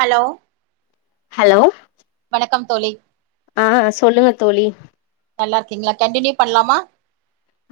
Hello hello வணக்கம் தோழி ஆ சொல்லுங்க தோழி நல்லாருக்கீங்ளா கண்டினியூ பண்லாமா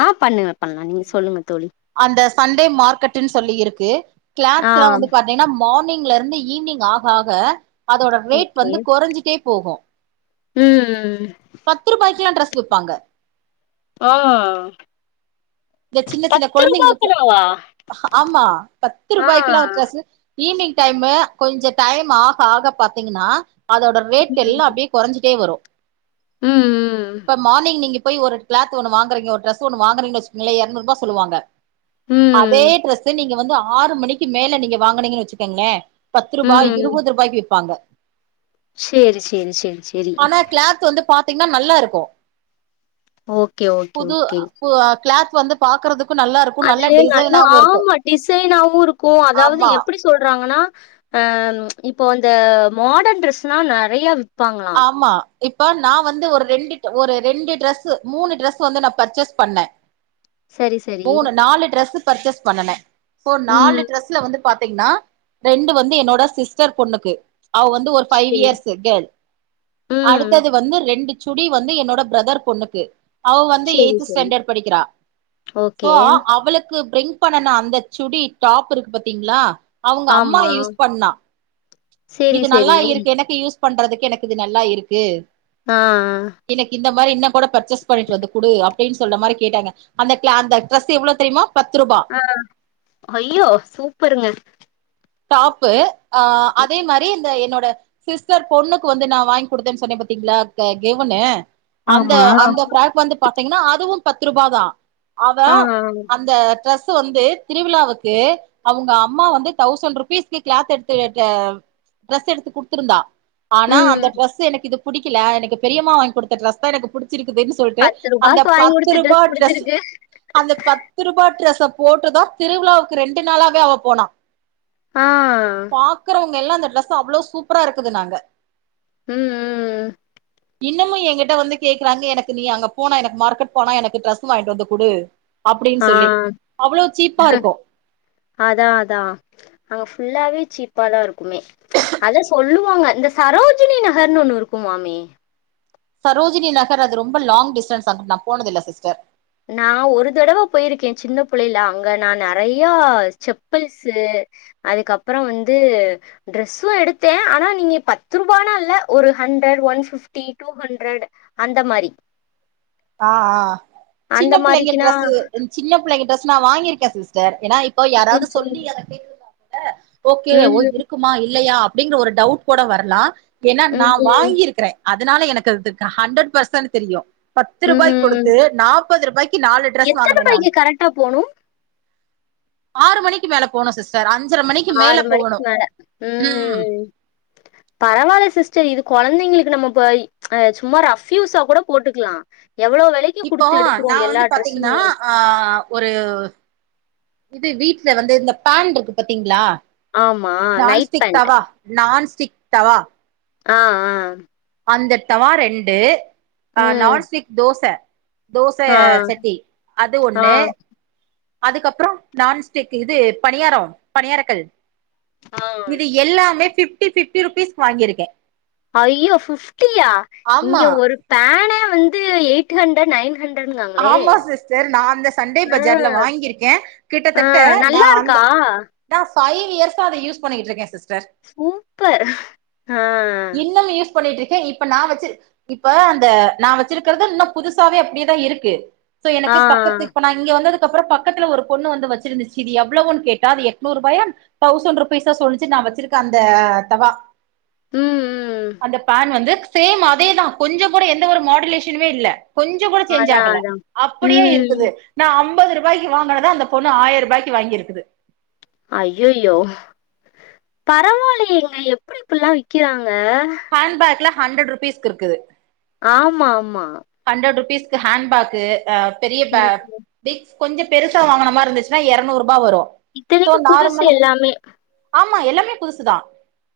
ஆ பண்ணுங்க பண்லா நீங்க சொல்லுங்க தோழி அந்த சண்டே மார்கெட்டுன் சொல்லி இருக்கு ஆ கிளாத்ஸ்லா வந்து பாத் தீங்ன்னா மார்னிங்லர்ந்து ஈவ்னிங் ஆக ஆக அதோட ரேட் வந்து கொறஞ்சிட்டே போகு ம் ம் ம் பத்ருபாய்க்கெல்லா ட்ரஸ் விப்பாங்க ஆ இந்த சின்ன சின்ன பத்து கொழந்தைங்களுக்கு ரூபாக்குனாவா ஆம்மா ஆ பத்ருபாய்க்கெல்லா ட்ரஸ்ஸு ஈவ்னிங் டைமு கொஞ்ச டைம் ஆக ஆக பாத்தீங்கன்னா அதோட ரேட் எல்லா அப்டியே கொறஞ்சிட்டே வரு ம் ம் இப்ப மார்னிங் நீங்க போய் ஒரு க்ளாத் ஒன்னு வாங்கறீங்க ஒரு ட்ரஸ் ஒன்னு வாங்கறீங்கனு வச்சுக்ங்களே எறநூர்பா சொல்லுவாங்க அதே ம் ட்ரஸ்ஸ நீங்க வந்து ஆறு மணிக்கு மேல நீங்க வாங்கனீங்கன்னு வெச்சுக்கங்ளே பத்ருபா, ம் இருவது ருபாய்க்கு விப்பாங்க சேரி சேரி சேரி சேரி ஆனா கிளாத் வந்து பாத்தீங்ன்னா நல்லாருக்கு ஓகே ஓகே புது ஓகே அ பு கிளாத் வந்து பாக்குறதுக்கு நல்லா இருக் அது நல்லா ஆமா டிசைனாவு இருக்கு அதாவது ஆமா எப்டி சொல்றாங்கன்னா ஆ இப்போ அந்த மாடன் ட்ரெஸ்லா நெறைய விப்பாங்களா ஆமா இப்ப நா வந்து ஒரு ரெண்டு ஒரு ரெண்டு ட்ரெஸ் மூணு ட்ரெஸ் வந்து நா பர்சேஸ் பண்ணே சரி சரி மூணு நாலு டிரெஸ் பர்சேஸ் பண்ணுனே நாலு ம் டிரெஸ்ல வந்து பாத்தீங்கன்னா ரெண்டு வந்து என்னோட சிஸ்டர் பொண்ணுக்கு அவ வந்து ஒரு ஃபைவ் சரி இயர்ஸ் கேர்ள் ம் அடுத்தது வந்து ரெண்டு சுடி வந்து என்னோட பிரதர் பொண்ணுக்கு அவ வந்து சரி எய்த் சரி ஸ்டாண்டர்ட் படிக்கிறா சோ ஓகே அவளுக்கு பிரிங்க் பிக் பண்ணுன அந்த சுடி டாப் இருக்கு பாத்தீங்களா அவங்க அம்மா ஆமா யூஸ் பண்ணா சேரி இது சேரி நல்லா இருக்கு எனக்கு யூஸ் பண்றதுக்கு எனக்கு இது நல்லா இருக்கு ஆ எனக்கு இந்த மாரி இன்ன கூட பர்சேஸ் பண்ணிட்டு வந்து குடு அப்டினு சொல்ற மாரி கேட்டாங்க அந்த கிளா அந்த டிரெஸ் எவ்ளோ தெரியுமா பத்து ரூபா ஆ ஐயோ சூப்பருங்க டாப்பு ஆ அதே மாரி இந்த என்னோட சிஸ்டர் பொண்ணுக்கு வந்து நா வாங்கி குடுத்தேன்னு சொன்னே பாத்தீங்களா கெவ்ணு அந்த ஆமா அந்த ஃபிராக் வந்து பாத்தீங்கன்னா அதுவு பத்ரூபாதா ஆ அவன் அந்த ட்ரெஸ் வந்து திருவிழாவுக்கு அவங்க அம்மா வந்து தௌசண்ட் ருபீஸ்கு கிளாத் எடுத்து ட்ரெஸ் எடுத்து குடுத்துருந்தா ஆனா அந்த ம் டிரெஸ் எனக்கு இது புடிக்கல எனக்கு பெரியமா வாங்கி குடுத்த டிரெஸ்தா எனக்கு புடிச்சிருக்குதுன் சொல்ட்டு பத்து அந்த ரூபாக்கு வாங்கி பத்து குடுத்த ரூபா ட்ரெஸ் புடிச்சிருக்கு அந்த பத்ரூபா ட்ரெஸ்ஸ போட்டுதா திருவிழாவுக்கு ரெண்டு நாளாவே அவ போனா ஆ பாக்குறவங்க எல்லா இந்த டிரெஸ்ஸ அவ்வளவு சூப்பரா இருக்குதுனாங்க ம்ம் இன்னமு என்கிட்ட வந்து கேக்குறாங்க எனக்கு நீ அங்க போனா எனக்கு மார்க்கெட் போனா எனக்கு ட்ரஸ் வாங்கிட்டு வந்து குடு அப்டின் ஆ சொல்லி அவ்ளோ சீப்பா இருக்கு அதா அதா அங்க ஃபுல்லாவே சீப்பா தா இருக்குமே அதா சொல்லுவாங்க இந்த சரோஜினி நகர்னு ஒன்னு இருக்குமாமே சரோஜினி நகர் அது ரொம்ப லாங் டிஸ்டன்ஸ் அங்குட்டு நா போனதில்ல சிஸ்டர் நா ஒரு தடவ போயிருக்கே சின்ன புள்ளைைல அங்க நா நெறையா செப்பல்ஸ்ஸு அதுக்கப்புற வந்து ட்ரெஸ்ஸு எடுத்தே ஆனா நீங்க பத்து ரூபானா இல்ல ஒரு hundred one fifty two hundred அந்த மாரி ஆ ஆ சின்ன அந்த பிள்ளைங்க மாரிக்குனா டிரெஸ்ஸு சின்ன பிள்ளைங்க டிரெஸ் நா வாங்கிருக்கே சிஸ்டர் ஏன்னா இப்போ யாராவது ம் சொல்லி அத [inaudible] [inaudible] ஓகே ம் இருக்குமா இல்லையா அப்டிங்கற ஒரு டவுட் கூட வரலா ஏன்னா நா ம் ம் வாங்கிருக்கிறே அதனால எனக்கு அதுக்கு ஹண்ட்ரட் பர்சன்ட் தெரியு பத்து ரூபாய் ம் குடுத்து நாற்பது ரூபாய்க்கு நாலு ட்ரஸ் எத்தன வாங்குனே நானு மணிக்கு கரெக்டா போணு ஆறு மணிக்கு மேல போனோ சிஸ்டர் அஞ்சரை மணிக்கு மேல ஆறு போகணு மணிக்கு மேல ம் ம்ம் பரவால்ல சிஸ்டர் இது கொழந்தைங்களுக்கு நம்ம சும்மா ரஃப் யூஸா கூட போட்டுக்கலா எவ்ளோ வெலக் இப்போ நா வந்து பாத்தீங்கன்னா ஆ ஒரு இது வீட்ல வந்து இந்த பான்டு இருக்கு பாத்தீங்ளா ஆமா night nonstick pan tawa nonstick tawa ஆ ஆ அந்த தவா ரெண்டு அ ம் நான்ஸ்டிக் தோச தோச ஆ சட்டி அது ஆ ஒண்ணு அதுக்கப்புற நான்ஸ்டிக் இது பணியாரம் பணியாரக்கல் இது எல்லாமே ஃபிப்டி ஃபிப்டி ருபீஸ் வாங்கிருக்கே ஐயோ ஃபிப்டியா இங்க ஒரு பானே வந்து எயிட் ஹண்ரட் நைன் ஹண் ஆமா சிஸ்டர் நா அந்த சண்டே ஆ பஜார்ல வாங்கியிருக்கே கிட்டத்தட்ட நா அந்த க்கா நா ஃபைவ் இயர்ஸ்ஸா அத யூஸ் பண்ணிகிட்டு இருக்கே சிஸ்டர் சூப்பர் ஆ இன்னமு யூஸ் பண்ணிட்டு இருக்கே இப்ப நா வச்சு இப்ப அந்த நா வச்சிருக்கறது இன்னு புதுசாவே அப்டியேதா இருக்கு சோ ஆ எனக்கு பக்கத்து இப்ப நா இங்க வந்ததுக்குப்கப்புற பக்கத்துல ஒரு பொண்ணு வந்து வச்சிருந்துச்சு இது எவளோவுன் கேட்டா அது எட்நூறு ரூபாயான் தௌசண்ட் ருபீஸ சொல்லிச்சி நா வச்சிருக்க அந்த தவா ம் ம் அந்த பான் வந்து சேம் அதேதா கொஞ்ச கூட எந்த ஒரு மாடுலேஷனுமே இல்ல கொஞ்ச கூட சேஞ்ச் அதா ஆகல அதா அப்டியே ம் இருக்குது நா அம்பது ரூபாய்க்கு வாங்கினத அந்த பொண்ணு ஆயிர ரூபாய்க்கு வாங்கிருக்குது அய்யய்யோ பரவாலயேங்க எப்டி இப்டிலா விக்கிறாங்க ஹேண் பேக்குல ஹண்ரட்ருபீஸ்கு இருக்குது ஆமா ஆமா ஹண்ரட் ருபீஸ்க்கு ஹேண்ட பேக்கு பெரிய பே ம் பிக் கொஞ்ச பெருசா வாங்குன மாரியிருந்துச்சுன்னா எரநூறூபா வரு சோ இத்தனைக்கு புதுசு நார்மலா எல்லாமே ஆமா எல்லாமே புதுசுதா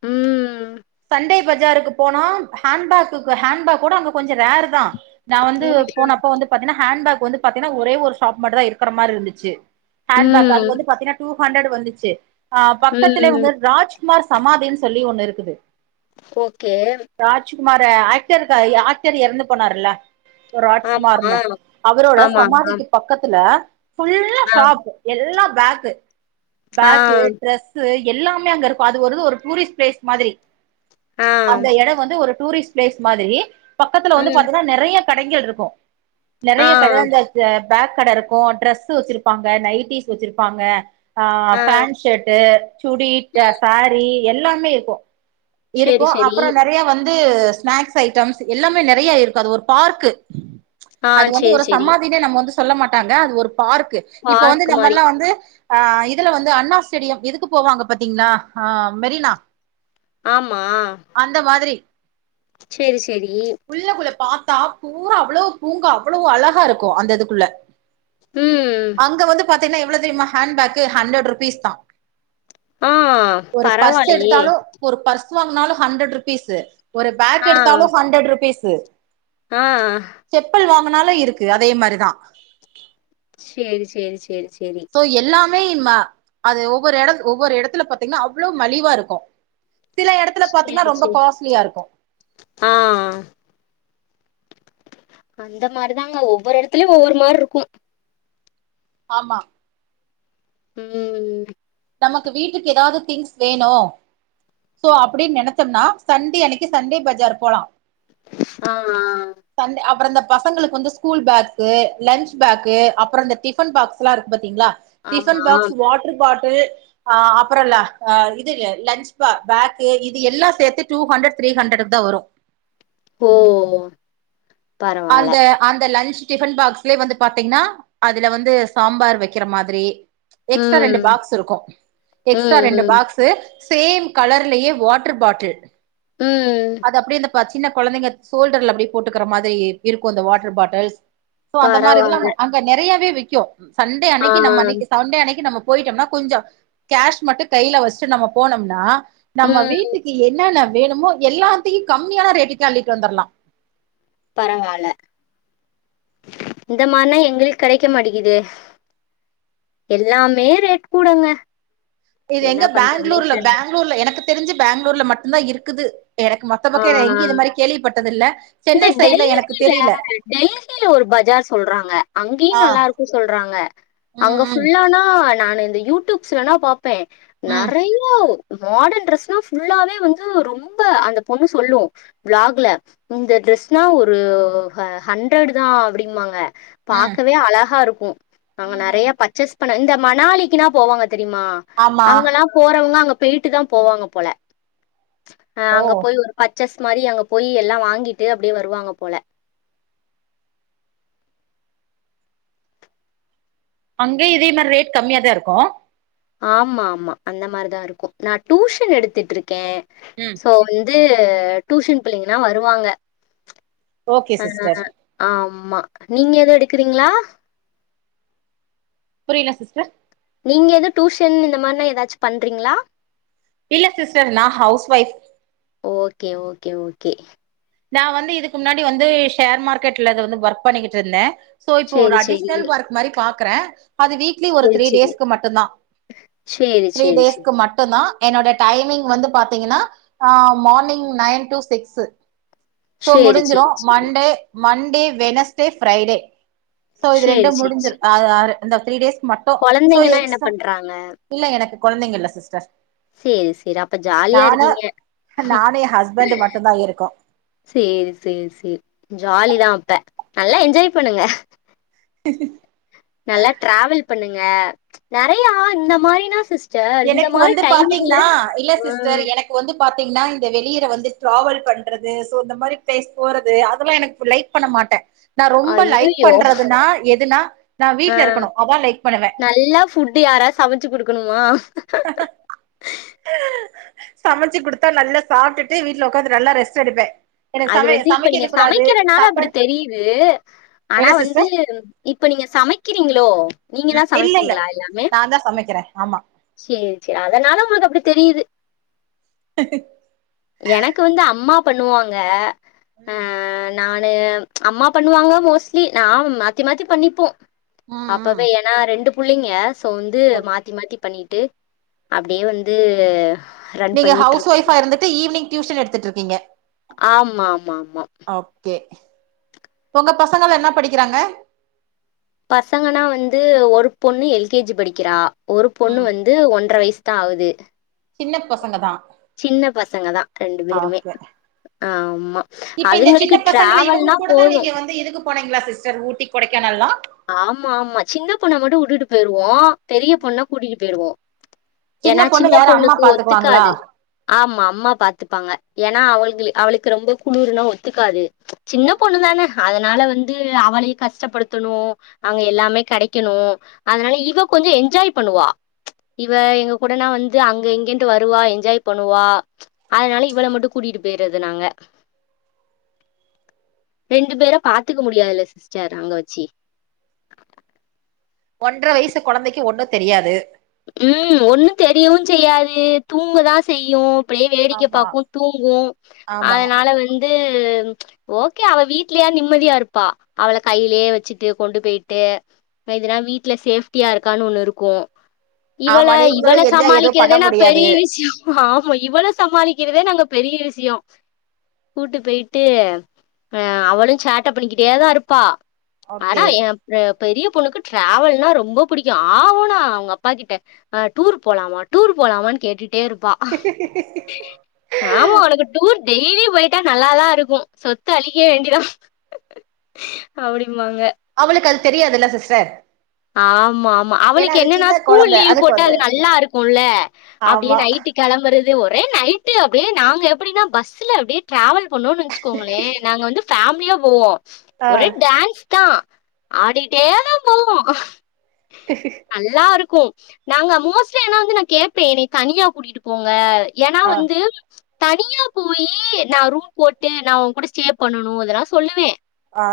ம் சண்டே பஜாருக்கு போனா ஹேண்பேக்குக்கு ஹேண்பேக் கூட அங்க கொஞ்ச ரேர் தா நா வந்து ம் போனப்ப வந்து பாத்தீனா ஹேண்பேக் வந்து பாத்தீனா ஒரே ஒரு ஷாப் மட்டுதா இருக்கற மாரியிருந்துச்சு ஹேண்பேக் அது ம் வந்து பாத்தீனா டூ ஹண்ரட் வந்துச்சு ஆ பக்கத்லே ம் உங்க ராஜ் குமார் சமாதின் சொல்லி ஒண்ணுயிருக்குது ஓகே ராஜ்குமார ஆக்டருக்கா ஆக்டர் எறந்து போனாருல்ல ஆமா ராஜ்குமார்னு அவரோட ஆமா சமாதிக்கு பக்கத்துல ஃபுல்லா ஆமா ஷாப் எல்லா பேக்கு ஆ ஆ பேக்கு ட்ரெஸ் சு எல்லாமே அங்க இருக்கு அது ஒரு ஒரு டூரிஸ்ட் பிளேஸ் மாதிரி ஆ அந்த எட வந்து ஒரு டூரிஸ்ட் பிளேஸ் மாதிரி பக்கத்தில வந்து ம் பாத்திங்னா நெறைய கடைக இருக்கு ஆ நெறைய கடை அந்த பேக் கட இருக்கும் ட்ரெஸ் வச்சிருப்பாங்க நைட்டீஸ் வச்சிருப்பாங்க ஆ பேண்ட்ஷர்ட்டு சுடி சாரீ எல்லாமே இருக்கு சேரி இருக்கும் சேரி அப்புற நெறைய வந்து ஸ்நாக்ஸ் ஐட்டம்ஸ் எல்லாமே நெறையா இருக்கு அது ஒரு பார்க் ஆ அது வந்து சேரி ஒரு சேரி சமாதினே நம்ம வந்து சொல்ல மாட்டாங்க அது ஒரு பார்க் இப்ப வந்து பார்க் மாரி நம்மல்லா வந்து ஆ இதுல வந்து அண்ணா ஸ்டேடியம் இதுக்கு போவாங்க பாத்தீங்லா மெரினா ஆமா அந்த மாதிரி சேரி சேரி உள்ளகுள்ள பாத்தா பூரா அவ்ளோ பூங்கா அவ்வளோ அழகா இருக்கு அந்த இதுக்குள்ள ம் அங்க வந்து பாத்தீன்னா எவ்ளோ தெரியுமா ஹாண்பேக்கு ஹண்ட்ரட் ருபீஸ் தா ஆ ஒரு பர்ஸ் பரவால்லயே எடுத்தாலு ஒரு பர்ஸ் வாங்னாலு ஹண்ட்ரட் ருபீஸு ஒரு பேக் ஆ எடுத்தாலு ஹண்ட்ரட் ருபீஸு ஆ செப்பல் வாங்கினாலு இருக்கு அதே மாரிதா சேரி சேரி சேரி சேரி சோ எல்லாமே மா அது ஒவ்வொரு இடத் ஒவ்வொரு இடத்துல பாத்தீங்னா அவ்ளோ மலிவா இருக்கு சில இடத்துல பாத்தீங்னா சேரி ரொம்ப சேரி காஸ்ட்லியா இருக்கு ஆ அந்த மாரிதாங்க ஒவ்வொரு இடத்துலயு ஒவ்வொரு மார் இருக்கு ஆமா உம் நமக்கு வீட்டுக்கு ஏதாவது திங்ஸ் வேணு சோ அப்டின் நெனச்சம்னா சண்டே அன்னைக்கு சண்டே பஜார் போலா ஆ ஆ சநணடே அப்புற இந்த பசங்களுக்கு வந்து ஸ்கூல் பேக்கு லன்ச் பேக்கு அப்புற இந்த டிஃபன் பாக்ஸ்லா இருக்கு பத்தீங்ளா ஆமா டிஃபன் பாக்ஸ் வாட்டர் பாட்டில் அ அப்புற இல்ல அ இது லன்ச் பா பேக்கு இது எல்லா சேத்து டூ ஹண்ட்ரட் த்ரீ ஹண்ட்ரட் தா வரு ஓ பரவால்ல அந்த அந்த லன்ச் டிஃபன் பாக்ஸ்லே வந்து பாத்தீங்னா அதுல வந்து சாம்பார் வைக்கிற மாதிரி எக்ஸ்ட்ரா ரெண்டு ம் பாக்ஸ் இருக்கு ம் எக்ஸ்ட்ரா ரெண்டு ம் பாக்ஸ் த்து சேம் கலர்லேயே வாட்டர் பாட்டில் ம் அது அப்டி இந்த இப்ப சின்ன கொழந்தைங்க சோல்டர்ல அப்டி போட்டுக்கிற மாதிரி இருக்கு இந்த வாட்டர் பாட்டில்ஸ் சோ அந்த மாரி இதல்லா பரவால்ல அங்க நெறையவே விக்கு சண்டே அன்னைக்கு நம்ம ஆ அன்னைக்கு சண்டே அன்னைக்கு நம்ம போயிட்டோம்னா கொஞ்சோ கேஷ் மட்டு கைல வஸ்ட்டு நம்ம போனோம்னா நம்ம ம் வீட்டுக்கு என்னான்ன வேணுமோ எல்லாத்தையு கம்மியான ரேட்டுக்கே அள்ளிட்டு வந்தர்லா பரவால்ல இந்த மார்னா எங்ளுக் கெடைக்க மாட்டிக்கிது எல்லாமே ரேட் கூடங்க இது என்ன எங்க பண்றதுன்னே பெங்களூர்ல தெர்ல. பெங்களூர்ல எனக்கு தெரிஞ்சு பெங்களூர்ல மட்டு தா இருக்குது எனக்கு மட் ஆ இந்த சென்னை சைட்ல எனக்கு டெல்லில தெரில டெல்லில ஒரு பஜார் சொல்றாங்க அங்கயு ஆ நல்லா இருக்கு சொல்றாங்க அங்க ம் ஃபுல்லானா நானு இந்த யூடியூப்ஸ்லனா பாப்பே ம் ம் நறைய மாடர்ன் ட்ரெஸ்னா ஃபுல்லாவே வந்து ரொம்ப அந்த பொண்ணு சொல்லு வ்லாக்ல இந்த ட்ரெஸ்னா ஒரு ஹ ஹண்ட்ரட் தா அப்டின்பாங்க ம் பாக்கவே அழகா இருக்கு நாங்க ம் நறைய ம் பர்ச்சேஸ் பண்ண இந்த மணாலிக்குனா போவாங்க தெரியுமா ஆமா அங்கல்லா போறவங்க அங்க போயிட்டுதா போவாங்க போல அ ஓ அங்க போய் ஒரு பர்ச்சஸ் மாரி அங்க போய் எல்லா வாங்கிட்டு அப்டியே வருவாங்க போல அங்கே இதே மார் ரேட் கம்மியா தா இருக்கு ஆமா ஆமா அந்த மார்தா இருக்கு நா டூஷன் எடுத்துட்டு இருக்க ம் இப்போ வந்து டூஸ்ஷன் பிள்ளைங்கனா வருவாங்க ஓகே அ அ சிஸ்டர் அ ஆமா நீங்க எதோ எடுக்குறீங்ளா புரில சிஸ்டர் நீங்க ஏதோ டூஷன் இந்த மார்னா ஏதாச்சு பண்றீங்ளா இல்ல சிஸ்டர் நா house wife okay okay okay நா வந்து இதுக்கு முன்னாடி வந்து ஷேர் மார்க்கெட்ல வந்து ஒர்க் பண்ணிக்கிட்டு இருந்த சோ இப்போ ஒரு சேரி சேரி அடிஷ்னல் ஒர்க் மாரி பாக்ற அது வீக்லி ஒரு சேரி த்ரீ சேரி. டேஸ்க்கு மட்டு தா சேரி த்ரீ சேரி சேரி. டேஸ்க்கு மட்டு தா என்னோட டைம்மிங் வந்து பாத்தீங்கனா morning nine to six so சேரி முடிஞ்சுரு சேரி சேரி. Monday Monday Wednesday Friday so இது ரெண்டு சேரி சேரி முடிஞ்சுற் சேரி. ஆறு ஆறு இந்த த்ரீ டேஸ் மட் கொழந்தைங்கன்னா என்னப் பண்றாங்க இல்ல எனக்கு கொழந்தைங்க இல்ல சிஸ்டர் சேரி சேரி அப்ப ஜாலியா நானு இருக்கீங்க நானு எ ஹஸ்பண்டு மட்டுந்தா இருக்கோ சேரி சேரி சேரி ஜாலி தா அப்ப நல்லா என்ஜாய் பண்ணுங்க நல்லா ட்ராவல் பண்ணுங்க நெறையா இந்த மாரினா சிஸ் எனக்கு வந்து பாத்தீங்னா இல்ல சிஸ்டர் ம். எனக் இப்போ வந்து பாத்தீங்னா இந்த வெளியில வந்து ட்ராவல் பண்றது சோ இந்த மாரி ப்ளேஸ் போறது அதெல்லா எனக்கு பு லைக் பண்ண மாட்ட நா ரொம்ப லைக் ஐய்யய்யோ! பண்றதுனா எதுனா நா ஆ வீட்ல இருக்கணு அதா லைக் பண்ணுவ நல்லா ஃபுட் யாரா சமச்சி குடுக்கனுமா சமச்சி குடுத்தா நல்லா சாப்டுட்டு வீட்ல ஒக்காந்து நல்லா ரெஸ்ட் எடுப்பே அது வந்து இப்ப நீங்க சமைக்கிறனால அப்டி சாப்பாடு தெரியிது ஆனா என்ன வந்து சிஸ்டர் இப்ப நீங்க சமைக்கிறீங்ளோ நீங்க தா சமைப்பீங்ளா எல்லாமே நா தா சமைக்கிற ஆமா சேரி சேரி அதனால உங்களுக்கு அப்டி தெரியிது எனக்கு வந்து அம்மா பண்ணுவாங்க ஆ ம் நானு அம்மா பண்ணுவாங்க மோஸ்லி நா மாத்தி மாத்தி பண்ணிப்போ ம் ம் அப்பவே என் நா ரெண்டு புள்ளைங்க சோ வந்து மாத்தி மாத்தி பண்ணிட்டு அப்டியே வந்து ரன் நீங்க பண்ணிட்டு ஹவ்ஸ் இருக்கோம் ஒய்ஃபா இருந்துட்டு ஈவ்னிங் ட்யூஷன் எடுத்துட்ருக்கீங்க ஆமா ஆமா ஆமா ஓகே ஒங்க பசங்கல்லா என்னா படிக்கிறாங்க பசங்கனா வந்து ஒரு பொண்ணு எல் கே ஜி படிக்கிறா ஒரு பொண்ணு ம் வந் து ஒன்ற வயிஸ் தா ஆவுது சின்ன பசங்க தான் சின்ன பசங்க தா ரெண்டு பேருமே ஓகே. ஆமா இப்ப இந்த அதுங்களுக்கு ட்ராவல்னா போது போனீங்ளா சிஸ்டர் ஊட்டி கொடைக்கானல்லா ஆமா ஆமா சின்ன பொண்ண மட்டு வுட்டுட்டு பேய்ர்வோ பெரிய பொண்ண கூட்டிகிட் பேயிருவோ ஏனா பொண்ணு சின்ன யாரு அம்மா பொண்ணுக்கு பாத்துக்குவாங்களா ஒத்துகாது ஆமா அம்மா பாத்துப்பாங்க ஏனா அவள்ங்ளு அவளுக்கு ரொம்ப குளுர்னா ஒத்துக்காது சின்ன பொண்ணு தான அதனால வந்து அவளையு கஷ்டப்படுத்தனு அங்க எல்லாமே கெடைக்கனு அதனால இவ கொஞ்ச என்ஜாய் பண்ணுவா இவ எங்க கூடனா வந்து அங்க இங்கன்ட்டு வருவா என்ஜாய் பண்ணுவா அதனால இவள மட்டு கூட்டிட்டு பேய்றது நாங்க ரெண்டு பேர பாத்துக்க முடியாதில்ல சிஸ்டர் அங்க வச்சி ஒன்ற வயசு கொழந்தைக்கு ஒண்ணு தெரியாது ம் ஒண்ணு தெரியவு செய்யாது தூங்கதா செய்யு அப்டியே வேடிக்க ஆமா பாக்கு தூங்கு ஆமா அதனால வந்து ஓகே அவ வீட்லயா நிம்மதியா இருப்பா அவள கையிலே வச்சிட்டு கொண்டு பேயிட்டு இப்ப இதுனா வீட்ல சேஃப்டியா இருக்கான் ஒண்ணு இருக்கு இவள ஆமா நீங்களு இவள என்ஜாய் எதுவு பண்ண சமாளிக்கிறதே நா முடியாது பெரிய விஷ்யோ ஆமா இவள சமாளிக்கிறதே நாங்க பெரிய விஷியோ கூட்டு பேயிட்டு அ அவளு சேட்ட பண்ணிக்கிட்டே தா இருப்பா ஆனா ஓகே எ ப பெரிய பொண்ணுக்கு டிராவல்னா ரொம்ப புடிக்கு ஆ வூனா அவுங்க அப் பா அ கிட்ட டூர் போலாமா டூர் போலாமான் கேட்டுட்டே இருப்பா [inaudible] ஆமா உனக்கு டூர் டெய்லி போய்ட்டா நல்லாதா இருக்கு சொத்து அழிக்க வேண்டியதா அப்டிமாங்க அவளுக்கு அது தெரியாதில்ல சிஸ்டர் ஆமா ஆமா ஏன்னா அவளுக்கு அது என்னன்னா சின்ன ஸ்கூல் கொழந்த லீவ் அதுக்கு போட்டா வந்து அது நல்லா இருக்குல்ல அப்டி ஆமா நைட்டு கிளம்புறது ஒரே நைட் அப்டியே நாங்க எப்டின்னா பஸ்ல அப்டியே டிராவல் பண்ணோன்னு நெனச் சிகோங்களே நாங்க வந்து ஃபேமிலியா போவோ ஆ ஒரே டான்ஸ் தா ஆடிட்டே தா போவோ ஹ [inaudible] நல்லா இருக்கு நாங்க மோஸ்ட்லி ஆனா வந்து நா கேப்பே என்னய தனியா கூட்டிட்டு போங்க ஏன்னா ஆ வந்து தனியா போயி நா ரூம் போட்டு நா ஒங்கூட ஸ்டே பண்ணனு அதெல்லா சொல்லுவே ஆ